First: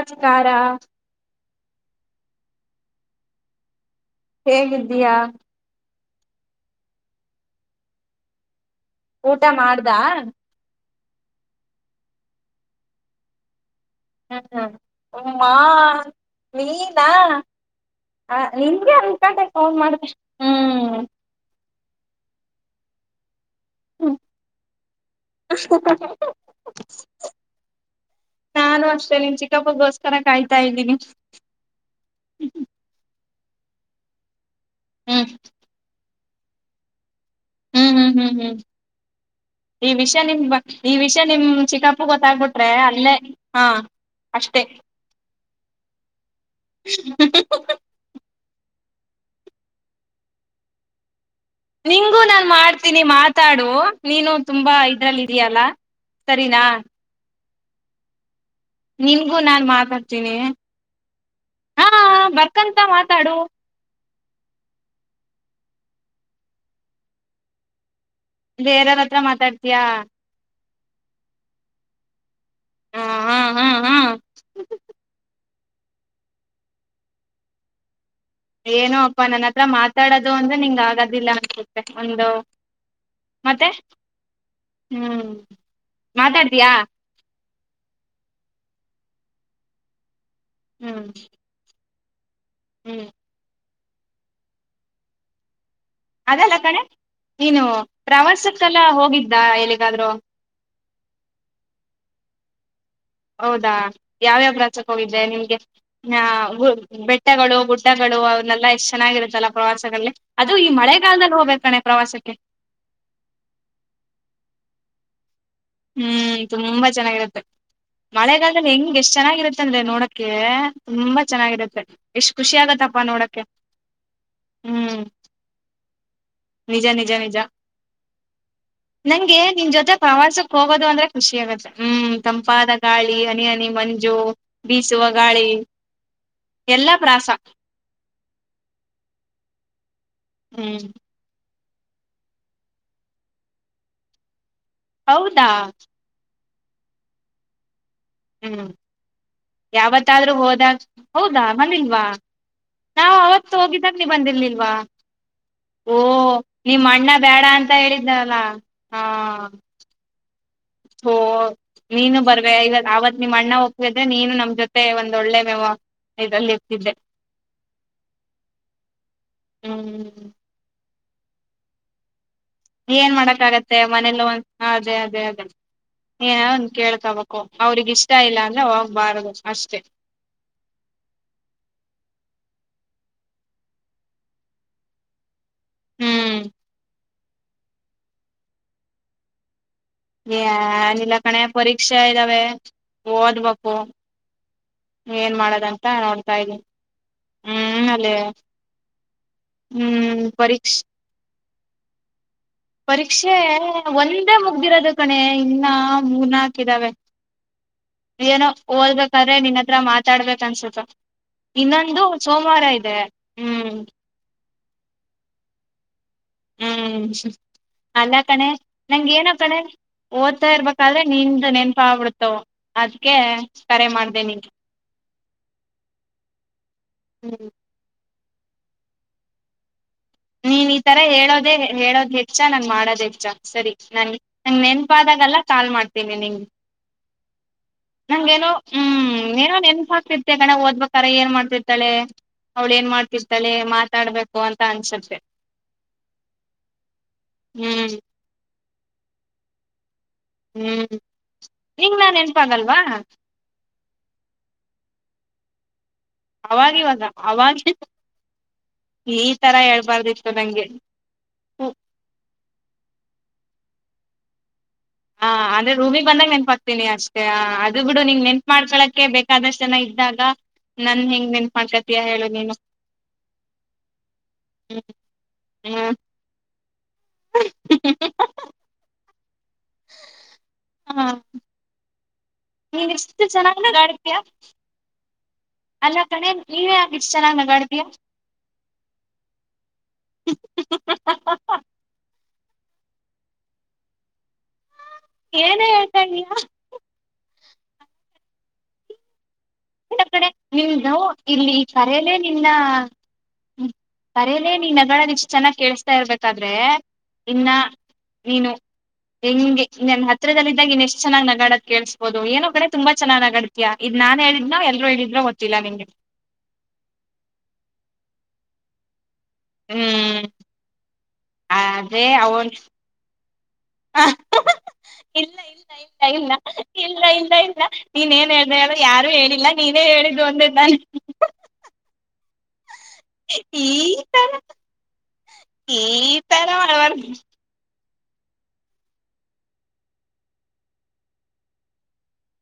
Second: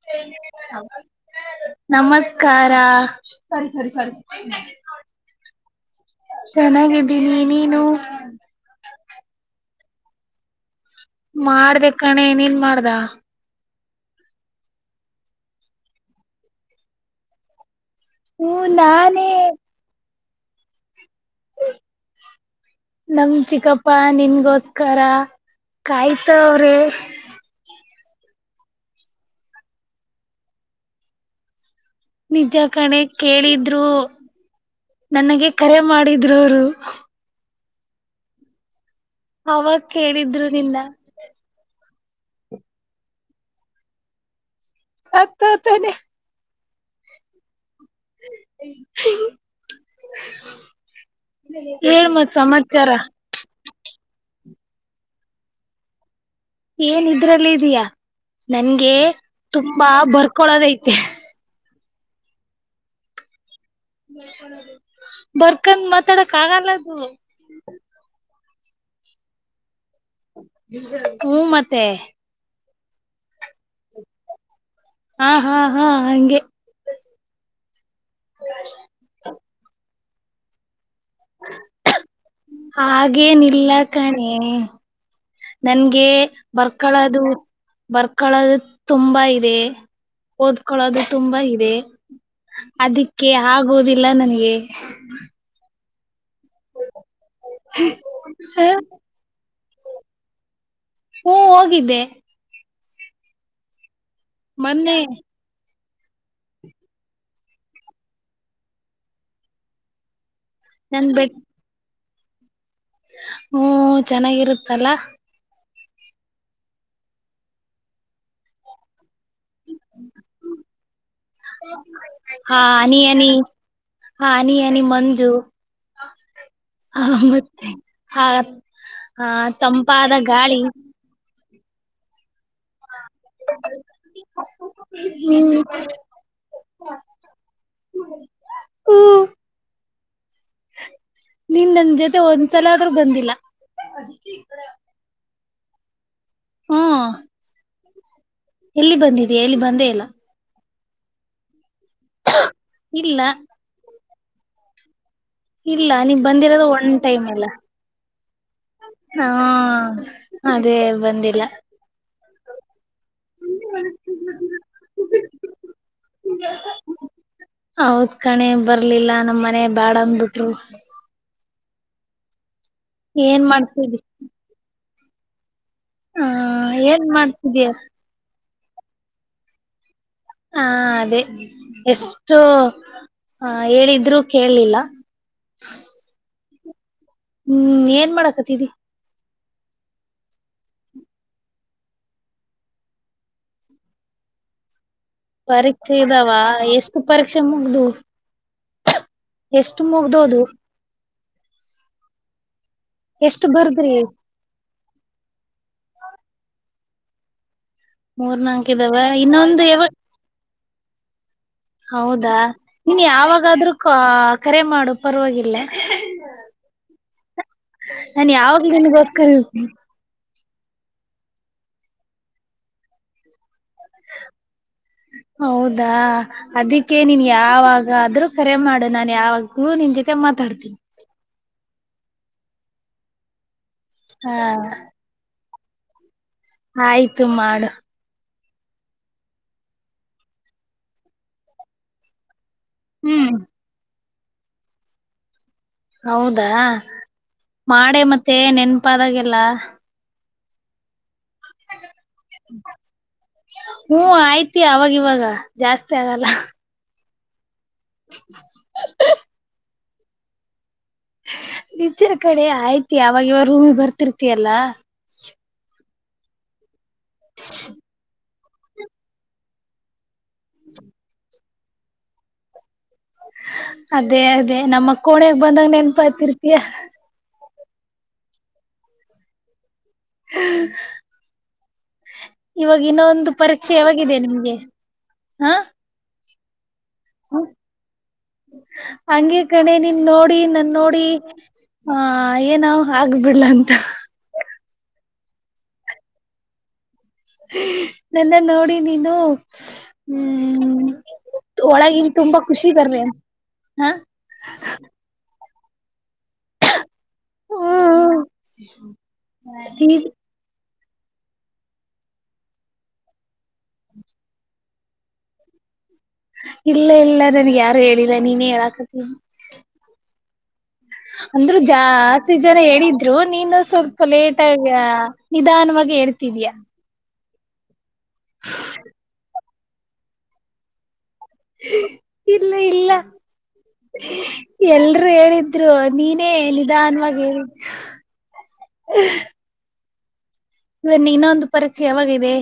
ಅಚ್ ಕಾರ ನಮಸ್ಕಾರ. ಸರಿ ಹೇಗಿದ್ದೀಯಾ ಚೆನ್ನಾಗಿದ್ದೀನಿ ನೀನು. ಊಟ ಮಾಡ್ದಾ ಮಾಡ್ದೆ ಕಣೆ ನೀನ್ ಮಾಡ್ದ? ಹ್ಮ್ ಹ್ಮ್ ಹುಮ್ಮ ನೀನಾ ಹ ಹ್ಮ ನಿಂಗೆ ನಾನೇ ಅನ್ಕೊಂಡೆ ಫೋನ್ ಮಾಡ್ದೆ ನಮ್ ಚಿಕ್ಕಪ್ಪಾ ನಿನ್ಗೋಸ್ಕರ ಕಾಯ್ತಾವ್ರೆ ನಾನು ಅಷ್ಟೇ ನಿನ್ ಚಿಕ್ಕಪ್ಪಗೋಸ್ಕರ ಕಾಯ್ತಾ ಇದ್ದೀನಿ ನಿಜ ಕಣೆ ಕೇಳಿದ್ರು ಹ್ಮ್ ನನಗೆ ಕರೆ ಮಾಡಿ ರು ರು ಹ್ಮ್ ಹ್ಮ್ ಹ್ಮ್ ಹ್ಮ್ ಅವಾಗ ಈ ವಿಷಯ ನಿಮ್ ಕೇಳಿದ್ರು ನಿನ್ನ ಈ ವಿಷಯ ನಿಮ್ ಚಿಕ್ಕಪ್ ಗೊತ್ತಾಗ್ಬಿಟ್ರೆ ಅಲ್ಲೇ ಹಾ ಅಷ್ಟೇ ಹತ್ತತನೆ ಹ್ಮ ಹ್ಮ ಹ್ಮ ಹ್ಮ ನಿಂಗು ನಾನು ಮಾಡ್ತೀನಿ ಮಾತಾಡು ನೀನು ತುಂಬಾ ಇದ್ರಲ್ಲಿ ಇದೆಯಲ್ಲ ಏನ್ ಇದ್ರಲ್ಲಿ ದಿಯಾ ನಂಗೆ ನಿನ್ಗೂ ನಾನ್ ತುಂಬಾ ಮಾತಾಡ್ತೀನಿ ಬರ್ಕೊಳೋದಐತೆ ಹಾ ಬಕ್ಕಂತ ಮಾತಾಡು ಬರ್ಕನ್ ಮಾತಾಡಕ್ ಆಗಲ್ಲದು ಬೇರೆಯವ ಹತ್ರ ಮಾತಾಡ್ತಯಾ ಹ್ಮ ಮತ್ತೆ ಹಾ ಹಾ ಹಾ ಹಾ ಹಾ ಹಾ ಹಗೆ ಡೋದು ಅ್ರೆಂಗ ಆಗ ಮತ್ತೆ ಹಾಗೇನಲ್ಲ ಕಣೆ ಹ್ಮ್ ನನ್ಗೆ ಮಾತಾಡ್ತಯಾ ಬರ್ಕಳೋದು ಬರ್ಕಳದು ತುಂಬಾ ಇದೆ ಓದ್ಕೊಳ್ಳೋದು ಹ್ಮ್ ತುಂಬಾ ಇದೆ ಹ್ಮ್ ಅದಕ್ಕೆ ಹಾಗ ಹೌದಿಲ್ಲ ನನ್ಗೆ ಅದಲ್ಲ ಕಣೆ ನೀನು ಟ್ರಾವೆಲ್ಸಕ್ಕೆಲ್ಲ ಹ್ಮ ಹೋಗಿದ್ದ ಎಲ್ಲಿಗಾದ್ೂ ಹೋಗಿದ್ದೆ ಹೌದಾ ಯಾವ್ಯಾವ ಪ್ರಾಚಕ ಮೊನ್ನೆ ಹೋಗಿದ್ದೆ ನಿಮ್ಗೆ ಹ ಗ ಬೆಟ್ಟಗಳು ಗುಡ್ಡಗಳು ಅವನ್ನೆಲ್ಲಾ ಎಷ್ಟ ಚೆನ್ನಾಗಿರುತ್ತಲ್ಲ ಪ್ರವಾಸಗಳಲ್ಲಿ ಅದು ಈ ಮಳೆ ಕಾಲದಲ್ಲಿ ಹೋಗ್ಬೇಕು ಕಣೆ ಪ್ರವಾಸಕ್ಕೆ ಹ ಹ್ಮ ಚೆನ್ನಾಗಿರುತ್ತಲ್ಲ ಹ್ಮ್ ತುಂಬಾ ಚೆನ್ನಾಗಿರುತ್ತೆ ಮಳೆಗಾಲದಲ್ಲಿ ಹೆಂಗ್ಗೆ ಎಷ್ಟ್ ಚೆನ್ನಾಗಿ ಹೇಗಿರುತ್ತೆ ಅಂದ್ರೆ ನೋಡಕ್ಕೆ ತುಂಬಾ ಚೆನ್ನಾಗಿರತ್ತೆ ಎಷ್ಟ್ ಖುಷಿ ಆ ಹನಿ ಆಗತ್ತಪ್ಪಾ ಹನಿ ನೋಡಕ್ಕೆ ಹ್ಮ್. ನಿಜ ನಿಜ ಹ ನಿಜ ಮತ್ತೆ ಹ ನಂಗೆ ನಿನ್ ಜೊತೆ ತಂಪಾದ ಗಾ ಪ್ರವಾಸಕ್ ಹೋಗೋದು ಅಂದ್ರೆ ಖುಷಿ ಆಗು ಹ್ಮ್ ತಂಪಾದ ಗಾಳಿ ಹನಿ ಹನಿ ಮಂಜು ಬೀಸುವ ಗಾಳಿ ಹ್ಮ್ ಎಲ್ಲಾ ಪ್ರಾಸ ಹ್ಮ ಹ್ಮ್. ನೀನ್ ನನ್ ಜೊತೆ ಒಂದ್ಸಲ ಆದ್ರೂ ಬಂದಿಲ್ಲ. ಹೌದಾ. ಹ್ಮ. ಹ್ಮ್ ಎಲ್ಲಿ ಬಂದಿದೆ ಎಲ್ಲಿ ಬಂದೇ ಇಲ್ಲ ಯಾವತ್ತಾದ್ರೂ ಹೋದಾಗ ಹೌದಾ ಮನಿಲ್ವಾ ನಾವು ಇಲ್ಲ ಅವತ್ತು ಹೋಗಿದ [unintelligible] ಬಂದಿರ್ಲಿಲ್ವಾ. ಇಲ್ಲ ಓ ನೀವ್ ಬಂದಿರೋದು ನಿಮ್ ಒನ್ ಅಣ್ಣ ಟೈಮ್ ಬೇಡ ಅಲ್ಲ ಅಂತ ಹೇಳಿದ್ದಲ್ಲ ಹಾ ಅದೇ ಬಂದಿಲ್ಲ ಓಂ ನೀನು ಬರ್ಬೇಕ [inaudible] ನಿಮ್ಮ ಅಣ್ಣ ಒಪ್ಕೊಂಡ್ರೆ ನೀನು ನಮ್ ಜೊತೆ ಒಂದಳ್ಳೆ ಮ ಇದಲ್ಲಿ ಇರ್ತಿದ್ದೆ ಹೌದ್ ಕಣೆ ಬರ್ಲಿಲ್ಲ ನಮ್ ಮನೆ ಬ್ಯಾಡ ಹ್ಮ್ ಅಂದ್ಬಿಟ್ರು ಏನ್ ಮಾಡಕ್ಕ ಆಗತ್ತೆ ಮನಲ್ಲ ಅದೇ [unintelligible] ಹ ಏ ಒ ಏನ್ ಕೇಳ್ಕಬೇಕು ಮಾಡ್ತಿದೀಯ ಅವ್ರಗ ಇಷ್ಟ ಇಲ್ಲ ಅಂತ ಇಲ್ಲ ಹೋಗ್ಬಾರದು ಅಷ್ಟೇ ಹಾ ಅದೇ ಎಷ್ಟು ಹೇಳಿದ್ರರು ಕೇಳಿಲ್ಲ ಹ್ಮ್ ಹ್ಮ್ ಏನ್ ಮಾಡಕತಿದಿ ನಿಲ್ಲ ಕಣೆ ಪರೀಕ್ಷೆ ಇದ್ದಾವೆ ಓದ್ಬೇಕು ಏನ್ ಮಾಡದಂತ ಪರೀಕ್ಷೆ ಇದಾವ ನೋಡ್ತಾ ಇದೀನಿ ಎಷ್ಟು ಪರೀಕ್ಷೆ ಮುಗ್ದ ಹ್ಮ್ ಅಲ್ಲೇ ಎಷ್ಟು ಹ್ಮ್ ಮುಗ್ದೋದು ಪರೀಕ್ಷೆ ಪರೀಕ್ಷೆ ಎಷ್ಟು ಬರ್ದ್ರಿ ಒಂದೇ ಮುಗ್ದಿರೋದ ಕಣೆ ಇನ್ನ ಮೂರ್ನಾಕ್ ಇದಾವೆ ಮೂರ್ ಏನೋ ನಾಲ್ಕ ಇದಾವ ಓದಬೇಕಾದ್ರೆ ನಿನ್ ಇನ್ನೊಂದು ಹತ್ರ ಯಾವಾಗ ಮಾತಾಡ್ಬೇಕ ಅನ್ಸುತ್ತ [inaudible] ಇನ್ನೊಂದು ಹೌದಾ ಸೋಮವಾರ ಇದೆ ನೀನ್ ಹ್ಮ್ ಯಾವಾಗಾದ್ೂ ಕರೆ ಮಾಡು ಪರವಾಗಿಲ್ಲ ಹ್ಮ್ ಅಲ್ಲ ನಾನ್ ಕಣೆ ಯಾವಾಗ ನಂಗ ನಿನ್ಗೋಸ್ಕರ ಏನ ಕಣೆ ಓ ಹತ ಇರ್ಬೇಕಾದ್ರೆ ನಿಂದು ನೆನ್ಪ ಆಗ್ಬಿಡ್ತು ಅದ್ಕ ಹೌದಾ ಅದಕ್ಕೆ ನೀನ್ ಹ್ಮ್ ಯಾವಾಗ ಆದ್ರೂ ಕರೆ ಮಾಡು ನಾನ್ ಯಾವಾಗ್ಲೂ ನೀನ್ ಜೋ ಮತ್ತೆ ನೀನ್ ಈ ಮಾತಾಡ್ತಿನೀ ತರ ಹೇಳೋದೇ ಹೇಳೋದ್ ಹೆಚ್ಚ ನನ್ ಮಾಡೋದ್ ಹೆಚ್ಚ ಸರಿ ನನ್ಗೆ ಹಾ ನಂಗ ನೆನ್ಪಾದಾಗಲ್ಲ ಕಾಲ್ ಮಾಡ್ತೀನಿ ನಿಮ್ ಆಯ್ತು ಮಾಡು ಹಂಗೇನ ಹ್ಮ್ ಏನೋ ನೆನ್ಪ ಆಗ್ತಿರ್ತೀಯ ಕಣೆ ಓದ್ಬೇಕ್ರ ಏನ್ ಮಾಡ್ತಿರ್ತಾಳೆ ಅವ್ಳ ಏನ್ ಹ್ಮ್ ಮಾಡ್ತಿರ್ತಳೆ ಮಾತಾಡ್ಬೇಕ ಬೇಕು ಅಂತ ಅನ್ಸುತ್ತೆ ತೇ ಹೌದಾ ಹ್ಮ್ ಮಾಡೆ ಮತ್ತೆ ನೆನ್ ಪಾದಾಗೆಲ್ಲ ಹ್ಮ್ ನಿಂಗ್ ನಾ ನೆನ್ಪಾಗಲ್ವಾ ಹ್ಮ ಆಯ್ತಿ ಅವಾಗ ಇವಾಗ ಜಾಸ್ ಅವಾಗಿವಾಗ ಅವಾಗ್ಲೆ ಬಾರದಿತ್ತು ನಂಗೆ ನಿಜ ಕಣೆ ಅಹಿತಿಯ ಅವಾಗ ಇವಾಗ ರೂಮಿ ಬರ್ತಿತಿಯಲ್ಲಾ ಹಾ ಅಂದ್ರೆ ರೂಮಿ ಬಂದಾಗ ನೆನ್ಪಪಾ ತಿನಿ ಅಷ್ಟೇ ಅದು ಬಿಡು ನಿಂಗ್ ನೆನ್ ಮಾಡ್ಕೊಳಕ್ಕೆ ಬೇಕಾದಷ್ಟು ಜನ ಇದ್ದಾಗ ನನ್ ಹೆಂಗ್ ನೆನಪ್ ಮಾಡ್ಕತಯಾ ಹೇಳು ನೀನು ಅದೇ ಅದೇ ನಮ್ಮ ಕೋಣೆಗೆ ಬಂದಂಗ ನೆನ್ಪಾತಿರ್ತಯಾ ಹಾ ಇವಾಗ ಇನ್ನೊ ಒಂದು ಪರೀಕ್ಷೆ ನಗಾಡ್ತೀಯ ಯಾವಾಗಿದೆ ನಿಮ್ಗೆ ಹಾ ಅಲ್ಲ ಕಣೆ ನೀನಾ ಹಂಗೆ ಕಣೆ ನೀನ್ ನೋಡಿ ನನ್ ನೋಡಿ ಆ ಏನೋ ಆಗ್ಬಿಡ್ಲಅಂತ ಏನ ಹೇಳ್ತಾ ಇದಯ ನನ್ನ ನೋಡಿ ನೀನು ಎ ಕಡೆ ನಿಮ ಹ್ಮ್ ನ ಇಲ್ಲಿ ಒಳಗಿನ್ ಕರಲೆ ತುಂಬಾ ನಿನ್ನ ಖುಷಿ ಬರ್ಲಿ ಅಂತ ಹಾ ಕರಲೆ ನಿ ನಗಳ ಇಷ್ಟು ಚೆನ್ನಾಗಿ ಕೇಳಿಸಸ್ತಾ ಇರ್ಬೇಕಾದ್ರೆ ಇನ್ನ ನೀನು ಹೆಂಗೆ ನನ್ನ ಹತ್ರಿದಲ್ಲಿದ್ದಾಗಿನ್ ಚನ್ನ ನಗಡದ ಕೇಳಿಸಬೋುದು ಏೋ ಕಡೆ ತುಂಬ ಚನ್ನ್ ನಗಡತತ್ಯಾ ಇದ ನನ್ ಹೇಳಿ ಇನ್ನ ಎಲ್ರರು ಹೇಳಿದ್ರೆ ಗೊತ್ತಿಲ್ಲ ನಿಮ್ಗೆ ಇಲ್ಲ ಇಲ್ಲ ನನ್ಗೆ ಯಾರು ಹೇಳಿಲ್ಲ ನೀನೇ ಹೇಳಾಕತ್ತೀ ಹ್ಮ್ ಅಂದ್ರು ಅದೇ ಜಾಸ್ತಿ ಅವನ್ ಜನ ಹೇಳಿದ್ರು ನೀಂದ ಸ್ವಲ್ಪ ಲೇಟಗ ಇಲ್ಲ ಇಲ್ಲ ನಿಧಾನವಾಗಿ ಇಲ್ಲ ಹೇಳ್ತಿದಯ ಇಲ್ಲ ಇಲ್ಲ ಇಲ್ಲ ನೀನ್ ಏನ್ ಹೇಳ್ದ ಹೇಳ ಯಾರು ಹೇಳಿಲ್ಲ ನೀನೇ ಹೇಳಿದ್ದು ಅಂದೆ ತಾನೇ ಇಲ್ಲ ಇಲ್ಲ ಈ ತರ ಎಲ್ರುೂ ಹೇಳಿದ್ರು ಈ ನೀನೇ ತರ ಹೇಳಿದ ಮಾಡ್ಬಾರ್ದು ಅನ್ವಾಗ ಹೇಳ ಹ ಇವನ್ನ ಇನ್ನೊಂದು ಪರೀಕ್ಷೆ ಯಾವಾಗದೆ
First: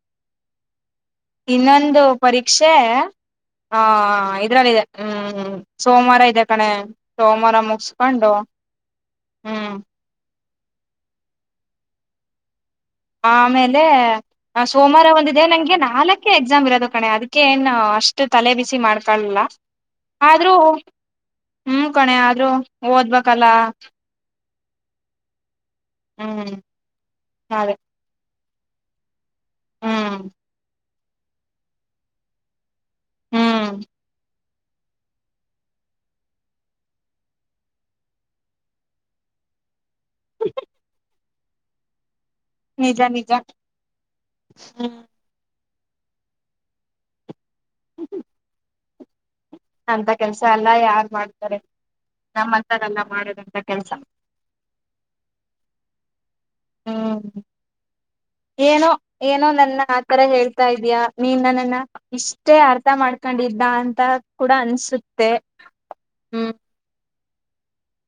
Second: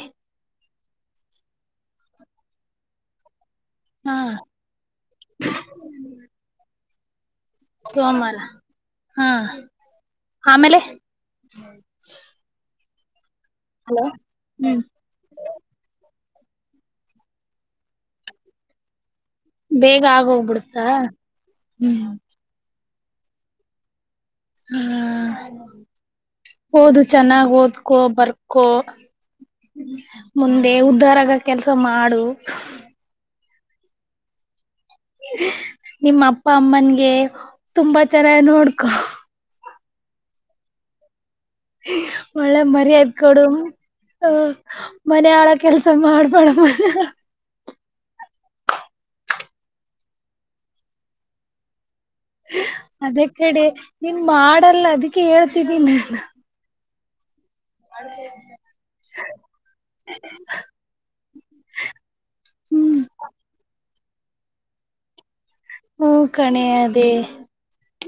ಇನ್ನೊಂದು ಪರೀಕ್ಷೆ ಹಾ ಇದ್ರಲ್ಲಿದೆ ಹ್ಮ್ ಹ್ಮ ಸೋಮವಾರ ಇದೆ ಕಣೆ ಸೋಮವಾರ ಮುಗಸ್ಕೊಂಡು ಸೋಮವಾರ ಹಾ ಹ್ಮ್ ಆಮೇಲೆ ಆಮೇಲೆ ಹಲೋ ಹ್ಮ್ ಸೋಮವಾರ ಒಂದಿದೆ ನಂಗೆ ನಾಲ್ಕು ಎಕ್ಸಾಮ್ ಇರೋದು ಕಣೆ ಅದಕ್ಕೆ ಏನ್ ಅಷ್ಟ ತಲೆ ಬಿಸಿ ಮಾಡ್ ಕಲ್ಲ ಬೇಗ ಆದ್ರೂ ಆಗೋಗ್ಬಿಡುತ್ತಾ ಹ್ಮ್ ಕಣೆ ಆದ್ರೂ ಓದ್ಬೇಕಲ್ಲ ಹ್ಮ್ ಹ್ಮ್ ಹಓದು ಚೆನ್ನಾಗ್ ಅದೇ ಓದ್ಕೊ ಬರ್ ಕೋ ಹ್ಮ್ ಮುಂದೆ ಉದ್ದ ಉ ದರಗ ಕೆಲ್ಸ ಮಾಡು ಹ್ಮ್ ನಿಮ್ಮ ಅಪ್ಪ ಅಮ್ಮನ್ಗೆ ತುಂಬಾ ಚೆನ್ನ ನೋಡ್ಕೊ ಹ ಒಳ್ಳೆ ನಿಜ ಮರ್ಯಾದೆ ನಿಜ ಕೊಡು ಹ್ಮ್ ಮನಳ ಕೆಲ್ಸ ಮಾಡ್ಬಡ್ಬೋದು ಹ ಅಂತ ಕೆಲ್ಸ ಅಲ್ಲ ಯಾರ್ ಮಾಡ್ತಾರೆ ನಮ್ಮಂತರೆಲ್ಲ ಅದೇ ಮಾಡೋದಂತ ಕಡೆ ಕೆಲ್ಸ ನಿನ್ ಮಾಡಲ್ಲ ಅದಕ್ಕೆ ಹೇಳ್ತಿದೀ ನ ಹಾ ಏನೋ ಏನೋ ನನ್ನ ಆತರ ಹೇಳ್ತಾ ಇದಯ ನೀನ್ ನನ್ನನ್ನ ಇಷ್ಟೇ ಅರ್ಥ ಹ್ಮ್ ಮಾಡ್ಕೊಂಡಿದ್ದ ಅ ಕೂಡ ಅನ್ಸುತ್ತೆ ಹ್ಮ ಹ್ಮ್ ಕಣೆ ಅದೇ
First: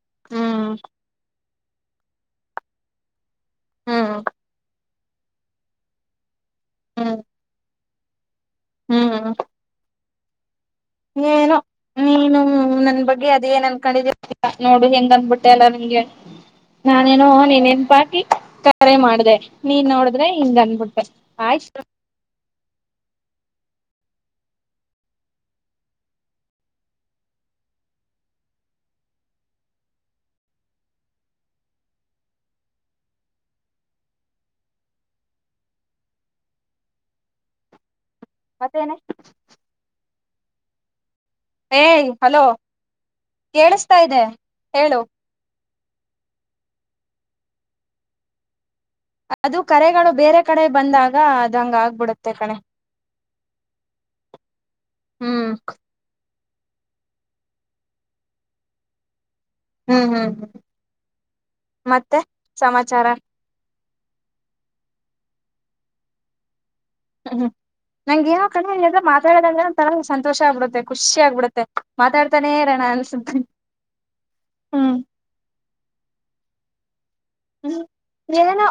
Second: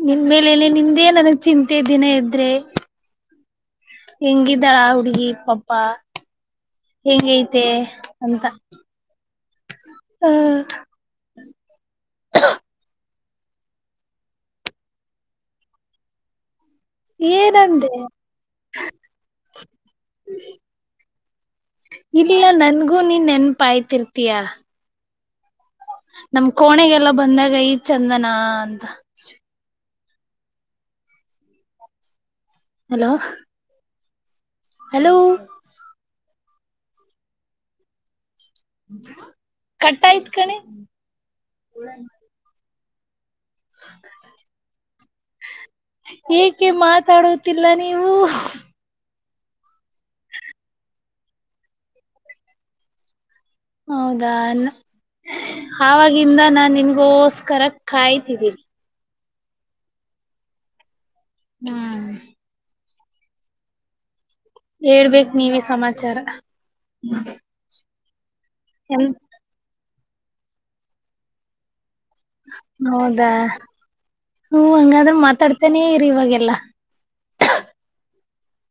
ನಿನ್ ಮೇಲೆಲೆ ಹ್ಮ್ ನಿಂದೆ ನನಗ್ ಚಿಂತೆ ದಿನ ಇದ್ರೆ ಹ್ಮ್ ಹೆಂಗ ಇದಾಳೆ ಹಡುಗಿ ಪಪಾ ಹ್ಮ್ ಹೇಂಗ ಐತೆ ಅಂತ ಹ್ಮ್ ಹ್ಮ ಏನೋ ನೀನು ನನ್ ಬಗ್ಗೆ ಹಾಗ ಅದ ಏನ್ ಅನ್ಕೊಂಡಿದೀ ನೋಡು ಹೆಂಗ ಅಂದಬಿಟ್ಟೆ ಎಲ್ಲ ನಿಂ್ಗೆ ನಾನೇನೋ ಏನಂದೆ ನೀನ್ನ್ಪಾಕಿ ಕರೆ ಮಾಡ್ದ ನೀನ್ ನೋಡಿದ್ರೆ ಹಿಂಗ ಅನ್ಬಿಟ್ಟೆ ಆಯ್ತು ಕಾಯರ್ತೀಯಾ ನಮ್ ಕೋಣೆಗೆಲ್ಲ ಬಂದಾಗ ಐದ್ ಚಂದನಾ ಅಂತ ಹಲೋ ಹಲೋ ಮತ್ತೇನೆ ಕಟ್ಟಾಯ್ತ ಕಣೆ ಏ ಹಲೋ ಕೇಳಿಸ್ತಾ ಇದೆ ಹೇಳು ಏಕೆ ಮಾತಾಡುತ್ತಿಲ್ಲ ನೀವು ಅದು ಕರೆಗಳು ಬೇರೆ ಕಡೆ ಬಂದಾಗ ಅದು ಹಂಗ ಆಗ್ಬಿಡುತ್ತೆ ಕಣೆ ಹೌದಾ ಹ್ಮ್ ನಾ ನಿನ್ಗೋಸ್ಕರ ಕಾಯ್ತಿದ್ದೀನಿ ಹ್ಮ್ ಹ್ಮ್ ಹ್ಮ್ ಹ್ಮ್ ಮತ್ತೆ ಸಮಾ ಚಾರ ಹೇಳ್ಬೇಕೇಕ್ ನೀವ ಸಮಾಚಾರ ಹ್ಮ ಹ್ಮ ನಂಗಯ ಅ ಎನ್ ಮಾತಡದ್ರ ಸ ಸಂತೋಷ ಆಗ್ಬಿಡುತ್ತೆ ಖುಷಿ ಆಗ್ಬಿಡುತ್ತೆ ಮಾತಾಡ್ತಾನೆ ಇರೋಣ ಹೌದಾ ಅನ್ಸುತ್ತೆ ಹ ಹ್ಮ್ ಹಂಗಾದ್ರೆ ಮಾತಾಡ್ತೇನೆೇ ಇರಿ ಇವಾಗೆಲ್ಲ ಹ್ಮ್ ಏನೋ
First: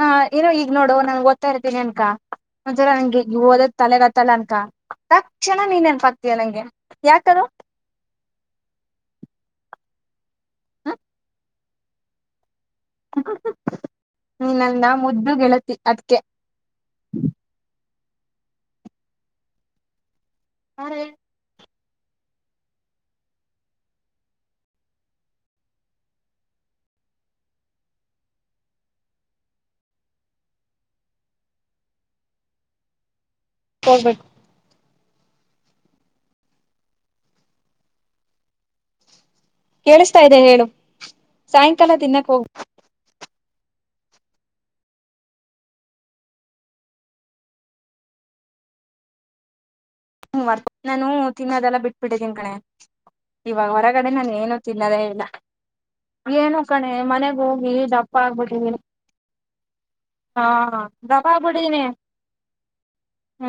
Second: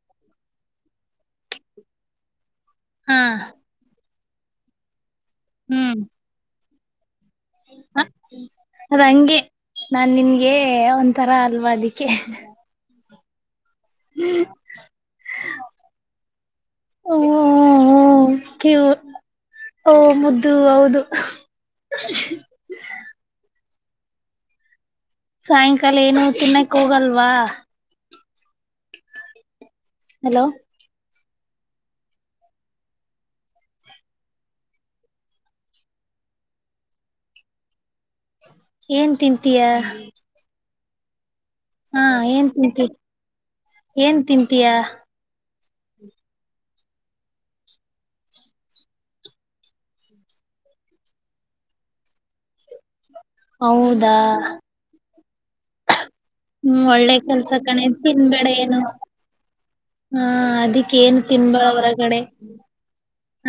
ಹ ಏನೋ ಈಗ್ ನೋಡುುವ ನನ್ಗೆ ಓದ್ತಾ ಇರ್ತೀನಿ ಅನ್ಕ ಒಂದ್ಸಲ ಹಾ ಹಂಗೆ ಇ ಓದದ್ ತಲೆಗತ್ತ ತಲಂಕ ತಕ್ಷಣ ಹ್ಮ್ ನೆನಪಾಗ್ತಿಯ ನಂಗೆ. ಯಾಕ ಹ ಅದಂಗೆ ನಾ ನಿನ್ಗೆ ಒಂಥರ ಅಲ್ವದಿಕ್ಕೆ ಹ ನಿ ನನ್ನ ಮುದ್ದು ಗೆಳತಿ ಅದಕ್ಕೆ ಹ್ಮ್ಮ್ ಕ್ಯೂ ಹೂ ಮೂದ್. ಅದು ಹೌದು [inaudible] ಸಾಯಂಕಾಲ ಏನು ತಿುನ್ನಕ್ ಹೋಗಲ್ವಾ ಹಲೋ ಹೋಗಬೇಕ್ ಏನ್ ತಿಂತ ಕೇಳಸ್ತಿದೆ ಹೇಳು ಸಾಯಂಕಾಲ ಹಾ ತಿನ್ನಕ್ ಹೋಗ ಏನ್ ತಿಂತಿ ಏನ್ ತಿಂತೀಯಾ ಹ ವರ್ ನಾನು ತಿನ್ನೋದೆಲ್ಲ ಬಿಟ್ಬಿಟ್ಟೆದಿನಿ ಕಣೆ. ಇವಾಗ ಹೊರಗಡೆ ಹೌದಾ ನಾನು ಏನು ತಿನ್ನೋದೇ ಇಲ್ಲ ಏನು ಹ್ಮ ಕಣೆ ಒಳ್ಳೆ ಮನೆಗ್ ಕೆಲ್ಸ ಹೋಗಿ ಕಣೆ ದಪ್ಪ ತಿನ್ಬೇಡ ಏನು ಆಗ್ಬಿಟ್ಟಿದೀನಿ ಹಾ ಅದಿಕ್ಕೇಏನು ದಪ್ಪ ತಿನ್ಬ ಆಗ್ಬಿಟ್ಟಿದೀನಿ ಅವರಗಡೆ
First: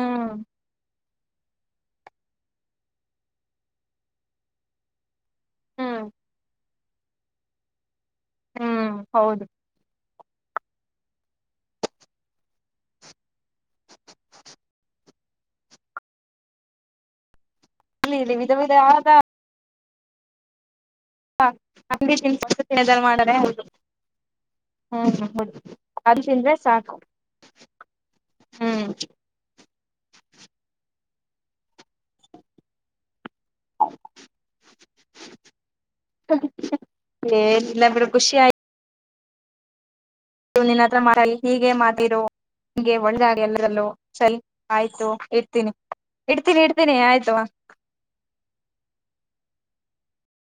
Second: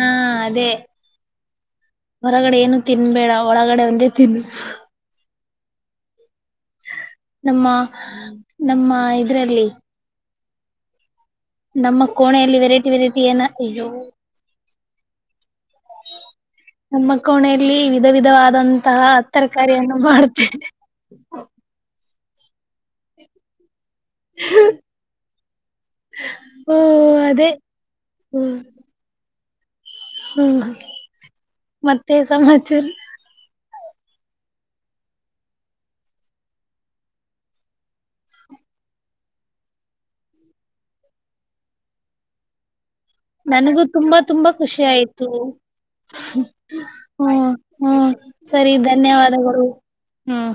ಹಾ ಅದೇ ಹೊರಗಡೆ ಏನು ತಿನ್ಬೇಡ ಒಳಗಡೆ ಒಂದೇ ತಿನ್ನು. ಹ್ಮ್ ನಮ್ಮ ನಮ್ಮ ಹ್ಮ್ ಹೌದು ಇದ್ರಲ್ಲಿ ನಮ್ಮ ಕೋಣೆಯಲ್ಲಿ ವೆರೈಟಿ ವೆರೈಟಿ ಏನ ಇೋ ನಮ್ಮ ಕೋಣ ವಿಧ ಇಲ್ಲಿ ಇಲ್ಲಿ ವಿಧವಾದಂತಹ ಹ ತರ ಕರೆಯನ್ನು ಮಾಡ್ತೇಿದೆ ಹಾ ಹಾ ತಿಂಡಿ ತಿ ತಿರ್ ಮಾಡರೆೇ ಹೌದು [unintelligible] ಹ್ಮ್ ಹ್ ಮ ಅನ್ಸಿಂದ್ರೆ ಓ ಸಾಕು ಅದೇ ಹ್ಮ್ ಹ್ಮ್ ಮತ್ತೆ ಸಮಾಚಾರ ಎಲ್ಲ ಬಿಡೆ ಖುಷಿಯಾಗಿ ನೀ ನಿನ್ನ ಹತ್ರ ಹೀಗೆ ಮಾತಿರೋ ನನಗೂ ತುಂಬಾ ತುಂಬಾ ಖುಷಿ ಆಯ್ತು ಇಡ್ತೀನಿ ಇಡ್ತೀನಿ ಹ್ಮ ಆಯ್ತು. ಹ್ಮ ಸರಿ ಧನ್ಯವಾದಗಳು. ಹ್ಮ್.